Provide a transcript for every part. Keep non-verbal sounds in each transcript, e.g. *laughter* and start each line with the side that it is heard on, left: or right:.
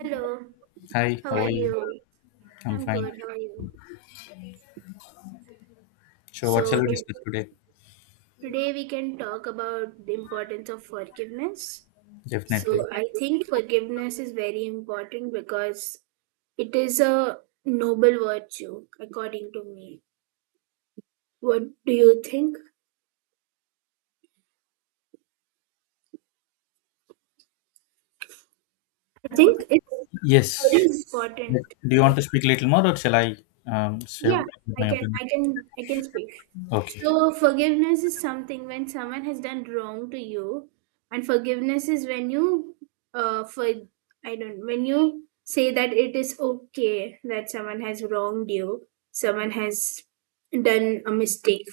right: Hello,
left: Hi,
right: how are
left: how are you?
right: You? So,
left: I'm
right: I'm
left: fine.
right: good, how are you?
left: So, what shall
right: So,
left: we
right: to-
left: discuss today?
right: today we can talk about the importance of forgiveness.
left: Definitely.
right: So, I think forgiveness is very important because it is a noble virtue, according to me. What do you think? I think it's very
left: Yes.
right: Yes. Important.
left: Do you want to speak a little more, or shall I share
right: Yeah, I
left: my
right: can,
left: opinion?
right: I can, I can speak.
left: Okay.
right: So forgiveness is something when someone has done wrong to you, and forgiveness is when you, for I don't when you say that it is okay that someone has wronged you, someone has done a mistake,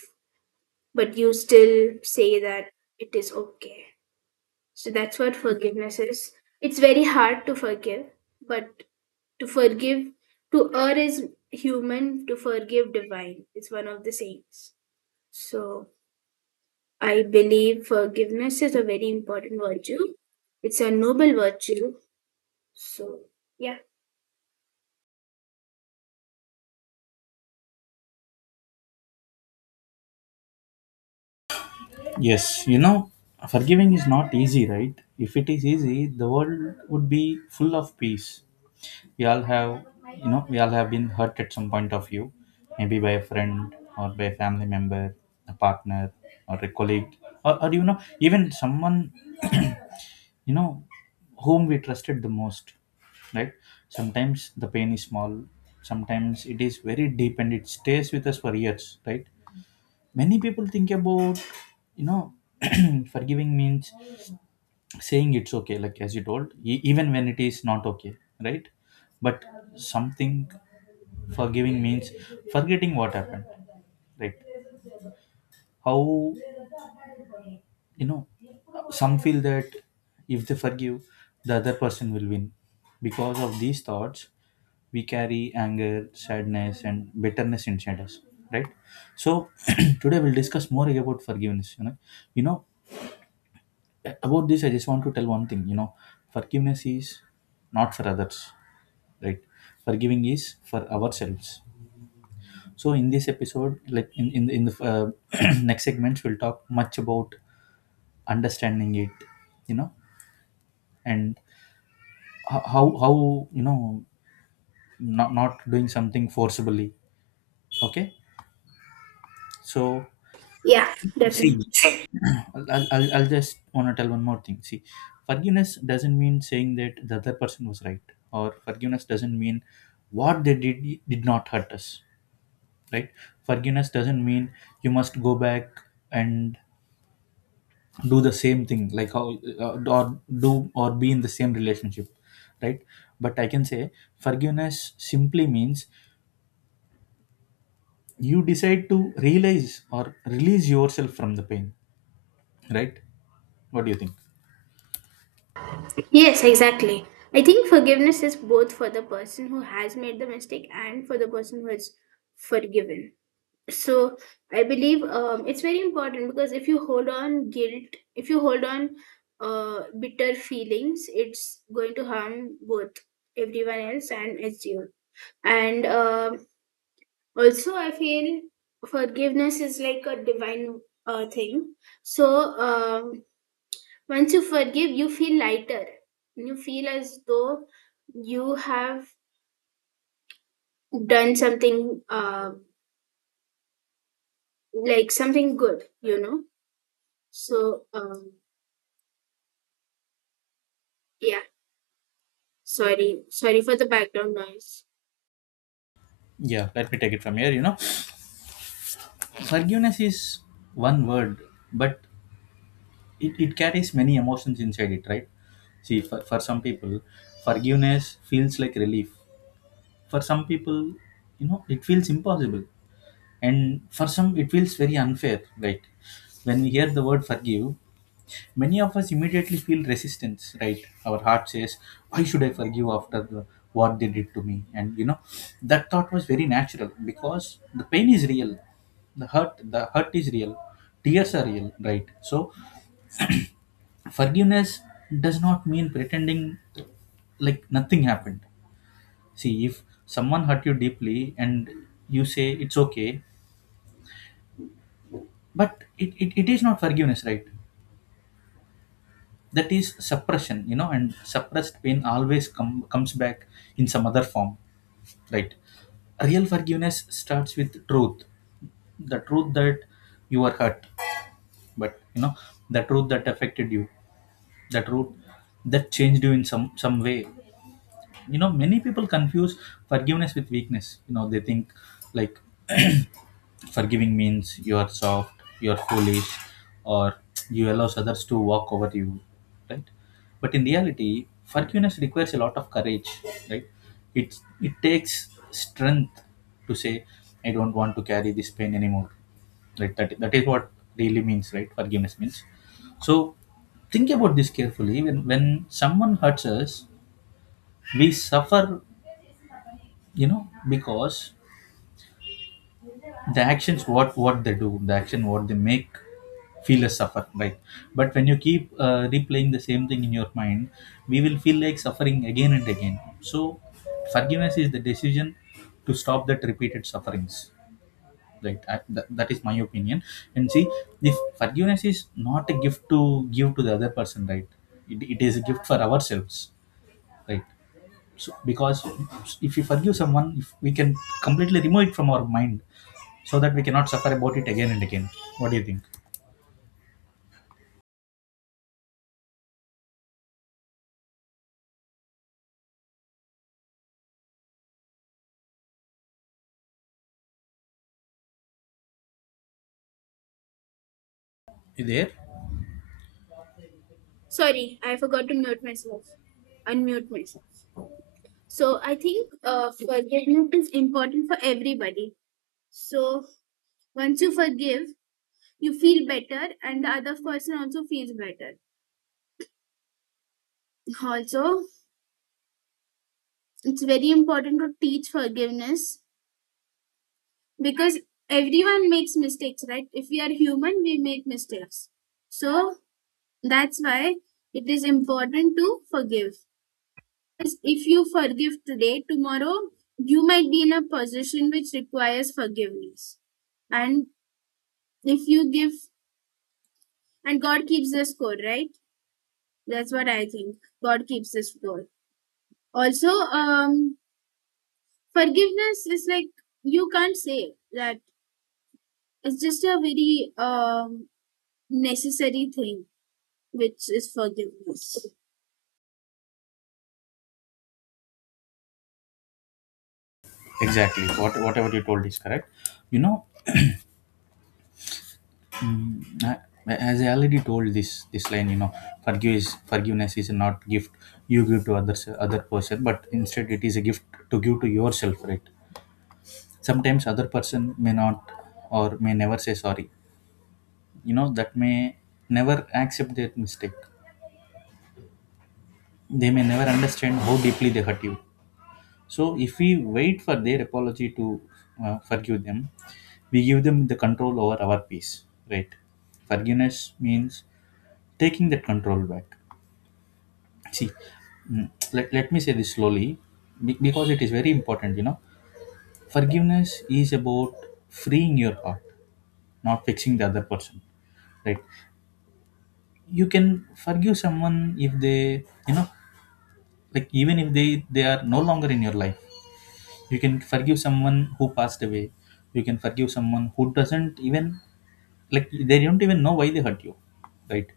right: but you still say that it is okay. So that's what forgiveness is. It's very hard to forgive, but to forgive, to err is human, to forgive divine. It's one of the sayings. So I believe forgiveness is a very important virtue. It's a noble virtue. So yeah,
left: Yes. You know, forgiving is not easy, right? If it is easy, the world would be full of peace. We all have, we all have been hurt at some point of view, maybe by a friend or by a family member, a partner, or a colleague, or even someone you know whom we trusted the most, right? Sometimes the pain is small, sometimes it is very deep and it stays with us for years, right? Many people think about, you know *clears throat* forgiving means saying it's okay, like as you told, even when it is not okay, right? But something, forgiving means forgetting what happened, right? How, you know, some feel that if they forgive, the other person will win. Because of these thoughts, we carry anger, sadness and bitterness inside us, right? So *clears throat* today we'll discuss more about forgiveness. You know about this, I just want to tell one thing, forgiveness is not for others, right? Forgiving is for ourselves. So in this episode, like in the *clears throat* next segments we'll talk much about understanding it, you know, and how, you know not doing something forcibly. Okay. So
right: Yeah, definitely.
left: see, *clears throat* I'll just want to tell one more thing. See, forgiveness doesn't mean saying that the other person was right, or forgiveness doesn't mean what they did not hurt us, right? Forgiveness doesn't mean you must go back and do the same thing, like how or do or be in the same relationship, right? But I can say forgiveness simply means you decide to realize or release yourself from the pain, right? What do you think?
right: Yes, exactly. I think forgiveness is both for the person who has made the mistake and for the person who is forgiven. So I believe it's very important because if you hold on guilt, if you hold on bitter feelings, it's going to harm both everyone else and it's you. And also, I feel forgiveness is like a divine thing. So um, once you forgive, you feel lighter. You feel as though you have done something, like something good, you know? So, yeah, sorry. Sorry for the background noise.
left: Yeah, let me take it from here. You know, forgiveness is one word, but it carries many emotions inside it, right? See, for some people forgiveness feels like relief, for some people, you know, it feels impossible, and for some it feels very unfair, right? When we hear the word forgive, many of us immediately feel resistance, right? Our heart says, why should I forgive after what they did to me? And you know, that thought was very natural, because the pain is real, the hurt is real, tears are real, right? So forgiveness does not mean pretending like nothing happened. See, if someone hurt you deeply and you say it's okay, but it is not forgiveness, right? That is suppression, you know, and suppressed pain always comes back in some other form, right? Real forgiveness starts with truth, the truth that you were hurt. But you know, the truth that affected you, the truth that changed you in some way. You know, many people confuse forgiveness with weakness. You know, they think like forgiving means you are soft, you are foolish, or *tsk* you allows others to walk over you, right? But in reality, forgiveness requires a lot of courage, right? It takes strength to say, I don't want to carry this pain anymore. Right? That is what really means, right? Forgiveness means. So think about this carefully. When someone hurts us, we suffer, you know, because the actions what they do, the action what they make feel us suffer, right? But when you keep replaying the same thing in your mind, we will feel like suffering again and again. So forgiveness is the decision to stop that repeated sufferings, right? That is my opinion. And see, if forgiveness is not a gift to give to the other person, right? It is a gift for ourselves, right? So, because if we forgive someone, if we can completely remove it from our mind, so that we cannot suffer about it again and again. What do you think? You there?
right: Sorry, I forgot to mute myself, unmute myself. So, I think forgiveness is important for everybody. So, once you forgive, you feel better, and the other person also feels better. Also, it's very important to teach forgiveness because everyone makes mistakes, right? If we are human, we make mistakes. So that's why it is important to forgive, because if you forgive today, tomorrow you might be in a position which requires forgiveness. And if you give, and God keeps the score, right? That's what I think. God keeps the score. Also, um forgiveness is like, you can't say that it's just a very necessary thing, which is forgiveness.
left: Exactly, what whatever you told is correct. You know, mm, I- as I already told this line, you know, forgiveness is not gift you give to others, other person, but instead it is a gift to give to yourself, right? Sometimes other person may not, or may never say sorry. You know, that may never accept their mistake. They may never understand how deeply they hurt you. So if we wait for their apology to forgive them, we give them the control over our peace, right? Forgiveness means taking that control back. See, let, let me say this slowly, because it is very important, you know. Forgiveness is about freeing your heart, not fixing the other person, right? You can forgive someone if they, you know, like even if they are no longer in your life. You can forgive someone who passed away. You can forgive someone who doesn't even, like they don't even know why they hurt you, right?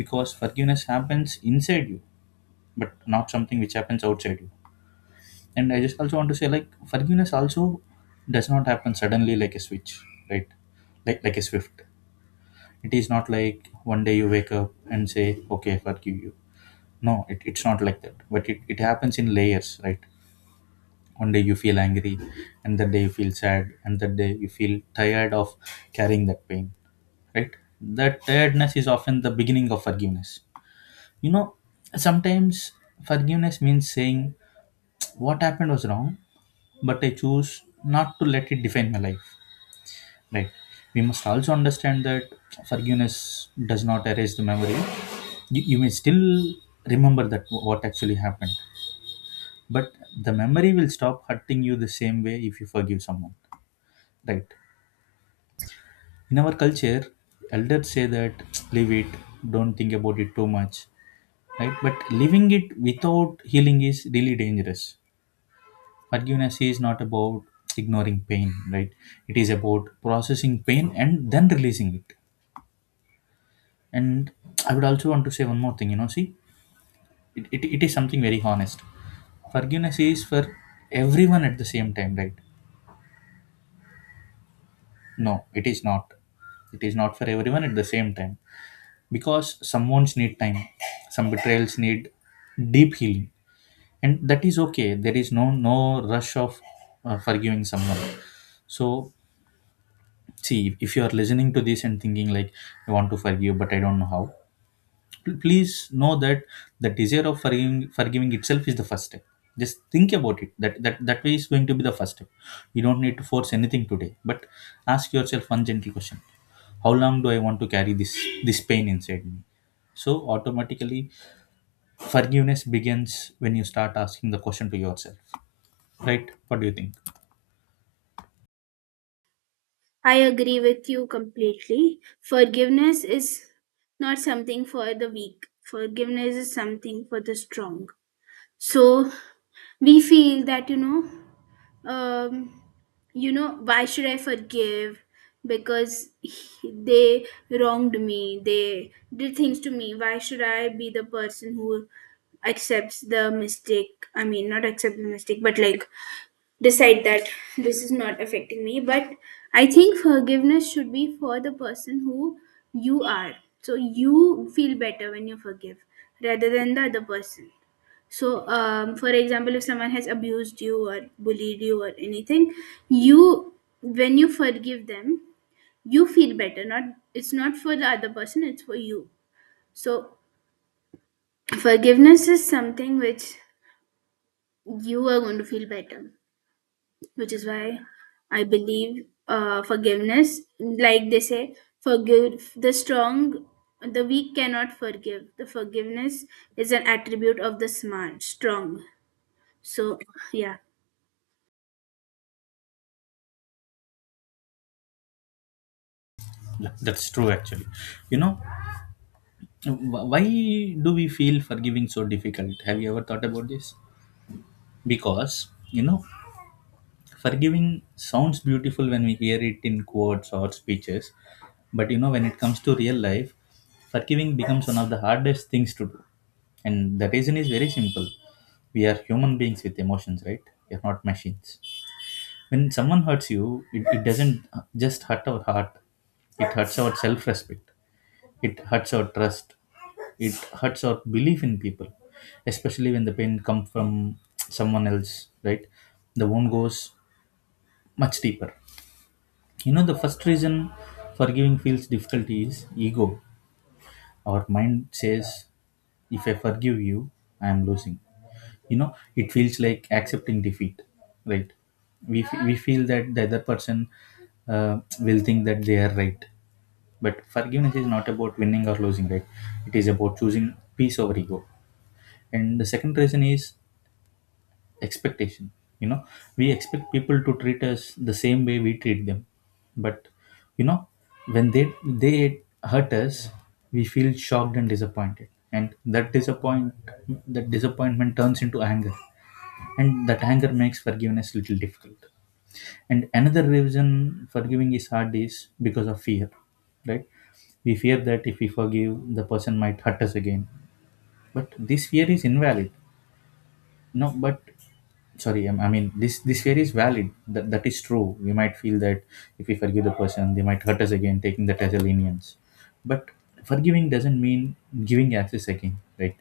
left: Because forgiveness happens inside you, but not something which happens outside you. And I just also want to say, like forgiveness also does not happen suddenly like a switch, right? Like a swift. It is not like one day you wake up and say, okay, I forgive you. No, it's not like that. But it happens in layers, right? One day you feel angry, and that day you feel sad, and that day you feel tired of carrying that pain, right? That tiredness is often the beginning of forgiveness. You know, sometimes forgiveness means saying what happened was wrong, but I choose not to let it define my life, right? We must also understand that forgiveness does not erase the memory. You may still remember that what actually happened, but the memory will stop hurting you the same way if you forgive someone, right? In our culture, elders say that *tsk* leave it, don't think about it too much, right? But leaving it without healing is really dangerous. Forgiveness is not about *tsk* ignoring pain, right? It is about processing pain and then releasing it. And *tsk* I would also want to say one more thing, you know. See, it is something very honest. Forgiveness is for everyone at the same time, right? No, it is not, it is not for everyone at the same time, because some wounds need time, some betrayals need deep healing, and that is okay. There is no rush of forgiving someone. So see, if you are listening to this and thinking like, I want to forgive but I don't know how, please know that the desire of forgiving itself is the first step. Just think about it, that that way is going to be the first step. You don't need to force anything today, but ask yourself one gentle question. How long do I want to carry this pain inside me? So automatically forgiveness begins when you start asking the question to yourself, right? What do you think?
right: I agree with you completely. Forgiveness is not something for the weak, forgiveness is something for the strong. So we feel that, um, you know, why should I forgive? Because they wronged me, they did things to me. Why should I be the person who accepts the mistake? I mean, not accept the mistake, but like decide that this is not affecting me. But I think forgiveness should be for the person who you are. So you feel better when you forgive rather than the other person. So for example, if someone has abused you or bullied you or anything, you when you forgive them, you feel better. Not It's not for the other person, it's for you. So forgiveness is something which you are going to feel better, which is why I believe forgiveness, like they say, forgive the strong, the weak cannot forgive. The forgiveness is an attribute of the smart, strong. So, yeah.
left: Yeah, that's true actually. You know, why do we feel forgiving so difficult? Have you ever thought about this? Because you know, forgiving sounds beautiful when we hear it in quotes or speeches, but you know, when it comes to real life, forgiving becomes one of the hardest things to do. And the reason is very simple, we are human beings with emotions, right? We are not machines. When someone hurts you, it doesn't just hurt our heart, it hurts our self-respect, it hurts our trust, it hurts our belief in people, especially when the pain comes from someone else, right? The wound goes much deeper. You know, the first reason forgiving feels difficult is ego. Our mind says, if I forgive you, I am losing. You know, it feels like accepting defeat, right? We feel that the other person will think that they are right. But forgiveness is not about winning or losing, right? It is about choosing peace over ego. And the second reason is expectation. You know, we expect people to treat us the same way we treat them. But you know, when they hurt us, we feel shocked and disappointed, and that disappointment turns into anger, and that anger makes forgiveness little difficult. And another reason forgiving is hard is because of fear, right? We fear that if we forgive, the person might hurt us again. But this fear is invalid. No, but sorry, I mean this fear is valid, that, that is true. We might feel that if we forgive, the person they might hurt us again, taking that as a lenience. But forgiving doesn't mean giving access again, right?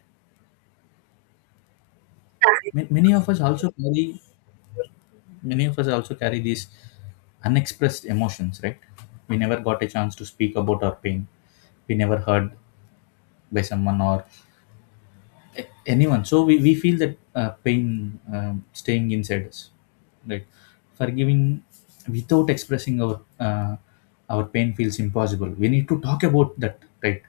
left: Ma- many of us also carry many of us also carry these unexpressed emotions, right? We never got a chance to speak about Our pain, we never heard by someone or anyone. So we feel that pain staying inside us, right? Forgiving without expressing our pain feels impossible. We need to talk about that, right?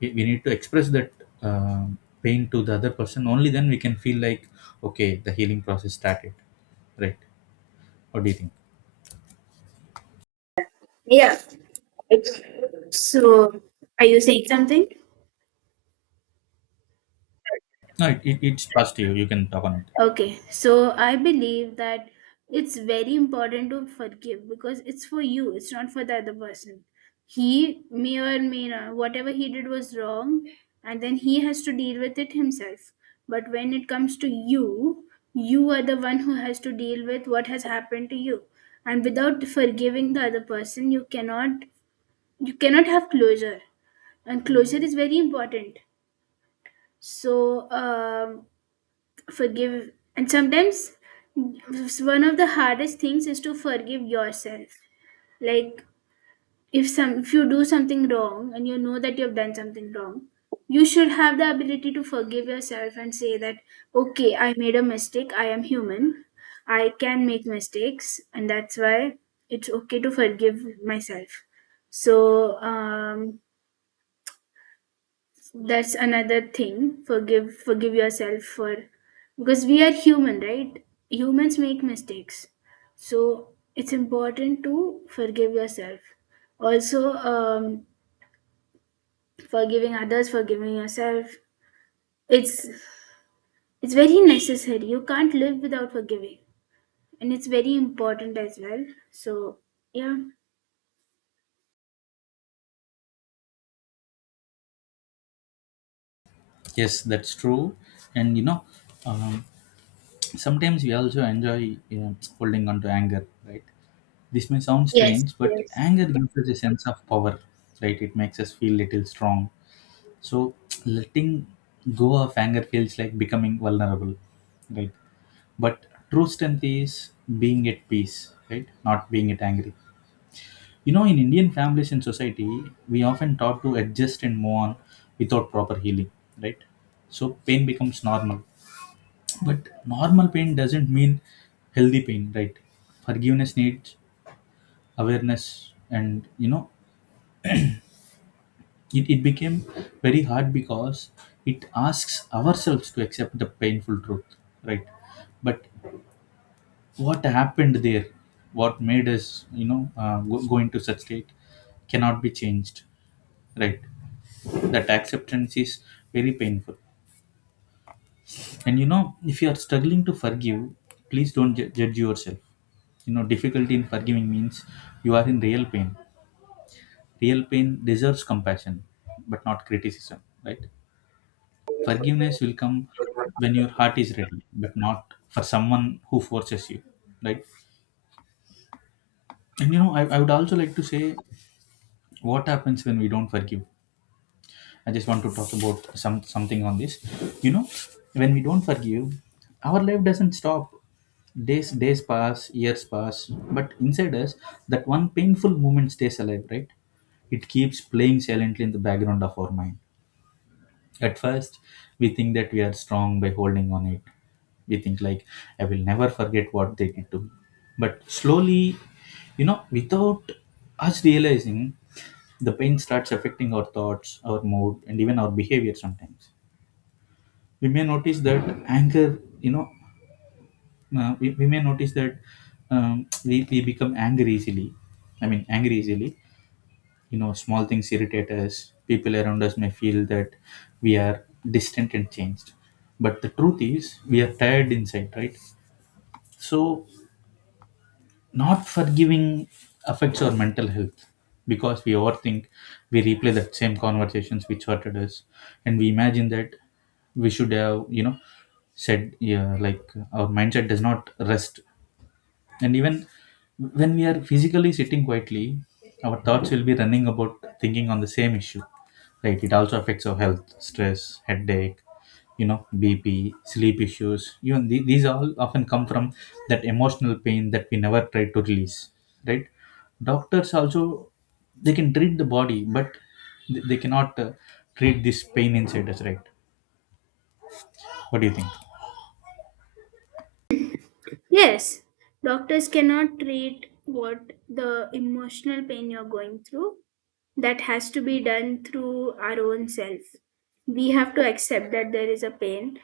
left: We need to express that um pain to the other person. Only then we can feel like okay, the healing process started, right? What do you think?
right: Yeah. So, are you saying something?
left: No, it's positive. You can talk on it.
right: Okay, so I believe that it's very important to forgive because it's for you, it's not for the other person. He may or may not, whatever he did was wrong, and then he has to deal with it himself. But when it comes to you, you are the one who has to deal with what has happened to you. And without forgiving the other person, you cannot have closure. And closure is very important. So forgive. And sometimes one of the hardest things is to forgive yourself. Like if some if you do something wrong and you know that you have done something wrong, you should have the ability to forgive yourself and say that okay, I made a mistake, I am human, I can make mistakes, and that's why it's okay to forgive myself. So that's another thing, forgive yourself, for because we are human, right? Humans make mistakes. So it's important to forgive yourself. Also, forgiving others, forgiving yourself, it's it's very necessary. You can't live without forgiving, and it's very important as well. So yeah.
left: Yes, that's true. And you know, um, sometimes we also enjoy, you know, holding on to anger, right? This may sound
right: Yes,
left: strange, but anger gives us a sense of power, right? It makes us feel little strong. So letting go of anger feels like becoming vulnerable, right? But true strength is being at peace, right? Not being at angry. You know, in Indian families and society, we often taught to adjust and move on without proper healing, right? So pain becomes normal. But normal pain doesn't mean healthy pain, right? Forgiveness needs awareness, and you know, it became very hard because it asks ourselves to accept the painful truth, right? But what happened there, what made us, you know, go into such state cannot be changed, right? That acceptance is very painful. And you know, if you are struggling to forgive, please don't judge yourself. You know, difficulty in forgiving means you are in real pain. Real pain deserves compassion but not criticism, right? Forgiveness will come when your
right: yes.
left: heart is ready, but not for someone who forces you, right? And you know, I would also like to say what happens when we don't forgive. I just want to talk about some something on this. You know, when we don't forgive, our life doesn't stop. Days days pass, years pass, but inside us, that one painful moment stays alive, right? It keeps playing silently in the background of our mind. At first, we think that we are strong by holding on it. We think like I will never forget what they did to me. But slowly, you know, without us realizing, the pain starts affecting our thoughts, our mood, and even our behavior. Sometimes we may notice that anger, you know, we may notice that we become angry easily. I mean angry easily. You know, small things irritate us. People around us may feel that we are distant and changed, but the truth is we are tired inside, right? So not forgiving affects our mental health because we overthink. We replay that same conversations which hurted us, and we imagine that we should have, you know, said yeah, like our mindset does not rest. And even when we are physically sitting quietly, our thoughts will be running about, thinking on the same issue, right? It also affects our health. Stress, headache, you know, bp, sleep issues, even these all often come from that emotional pain that we never try to release, right? Doctors also, they can treat the body, but they cannot treat this pain inside us, right? What do you think?
right: Yes, doctors cannot treat what the emotional pain you're going through. That has to be done through our own self. We have to accept that there is a pain,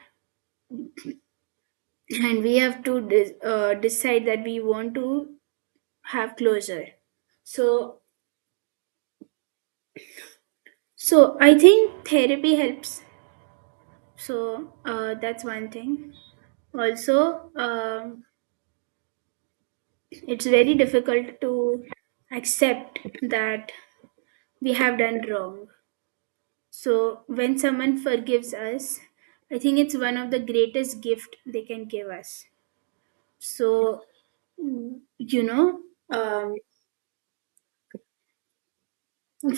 right: and we have to decide that we want to have closure. So, so I think therapy helps. So, that's one thing. Also, it's very difficult to accept that we have done wrong. So when someone forgives us, I think it's one of the greatest gift they can give us. So you know, um,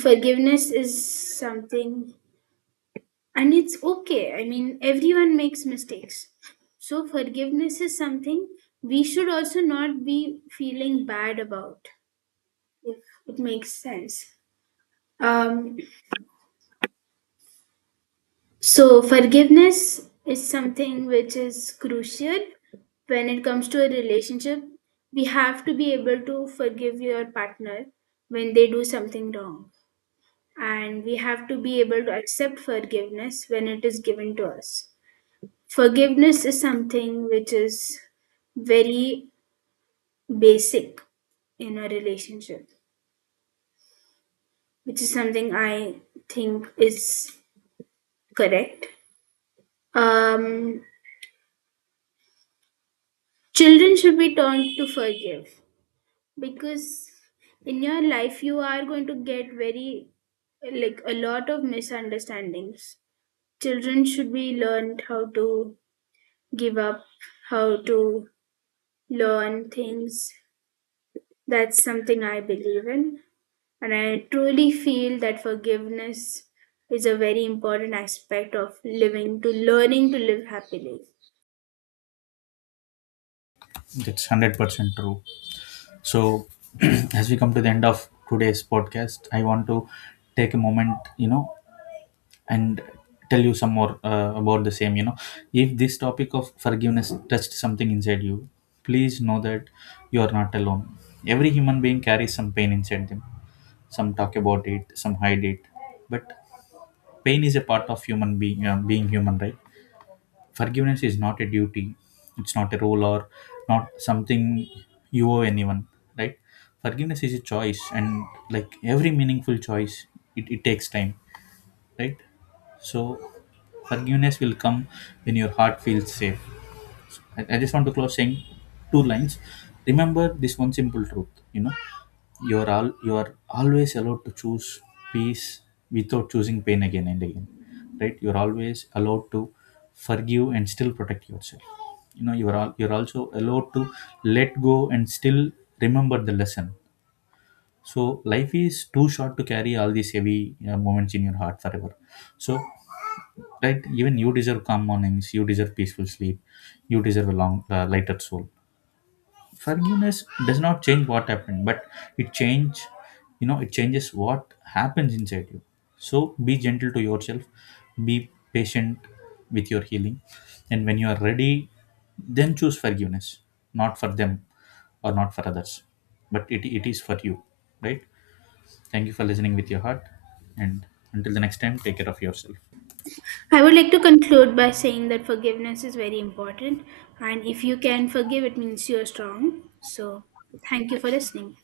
right: forgiveness is something, and it's okay. I mean, everyone makes mistakes. So forgiveness is something we should also not be feeling bad about, if it makes sense. Um, So forgiveness is something which is crucial when it comes to a relationship. We have to be able to forgive your partner when they do something wrong, and we have to be able to accept forgiveness when it is given to us. Forgiveness is something which is very basic in a relationship, which is something I think is correct. Um, children should be taught to forgive, because in your life you are going to get very, like, a lot of misunderstandings. Children should be learned how to give up, how to learn things. That's something I believe in, and I truly feel that forgiveness is a very important aspect of living, to learning to live happily.
left: That's 100% true. So, *clears throat* as we come to the end of today's podcast, I want to take a moment, you know, and tell you some more about the same. You know, if this topic of forgiveness touched something inside you, please know that you are not alone. Every human being carries some pain inside them. Some talk about it, some hide it, but pain is a part of human being, being human, right? Forgiveness is not a duty, it's not a role or not something you owe anyone, right? Forgiveness is a choice, and like every meaningful choice, it takes time, right? So, forgiveness will come when your heart feels safe. I just want to close saying 2 lines. Remember this one simple truth, you know, you are always allowed to choose peace without choosing pain again and again. Right? You're always allowed to forgive and still protect yourself. You know, you're also allowed to let go and still remember the lesson. So life is too short to carry all these heavy moments in your heart forever. So right, even you deserve calm mornings, you deserve peaceful sleep, you deserve a long lighter soul. Forgiveness does not change what happened, but it change, you know, it changes what happens inside you. So be gentle to yourself, be patient with your healing, and when you are ready, then choose forgiveness. Not for them or not for others, but it is for you, right? Thank you for listening with your heart, and until the next time, take care of yourself.
right: I would like to conclude by saying that forgiveness is very important, and if you can forgive, it means you're strong. So thank you for listening.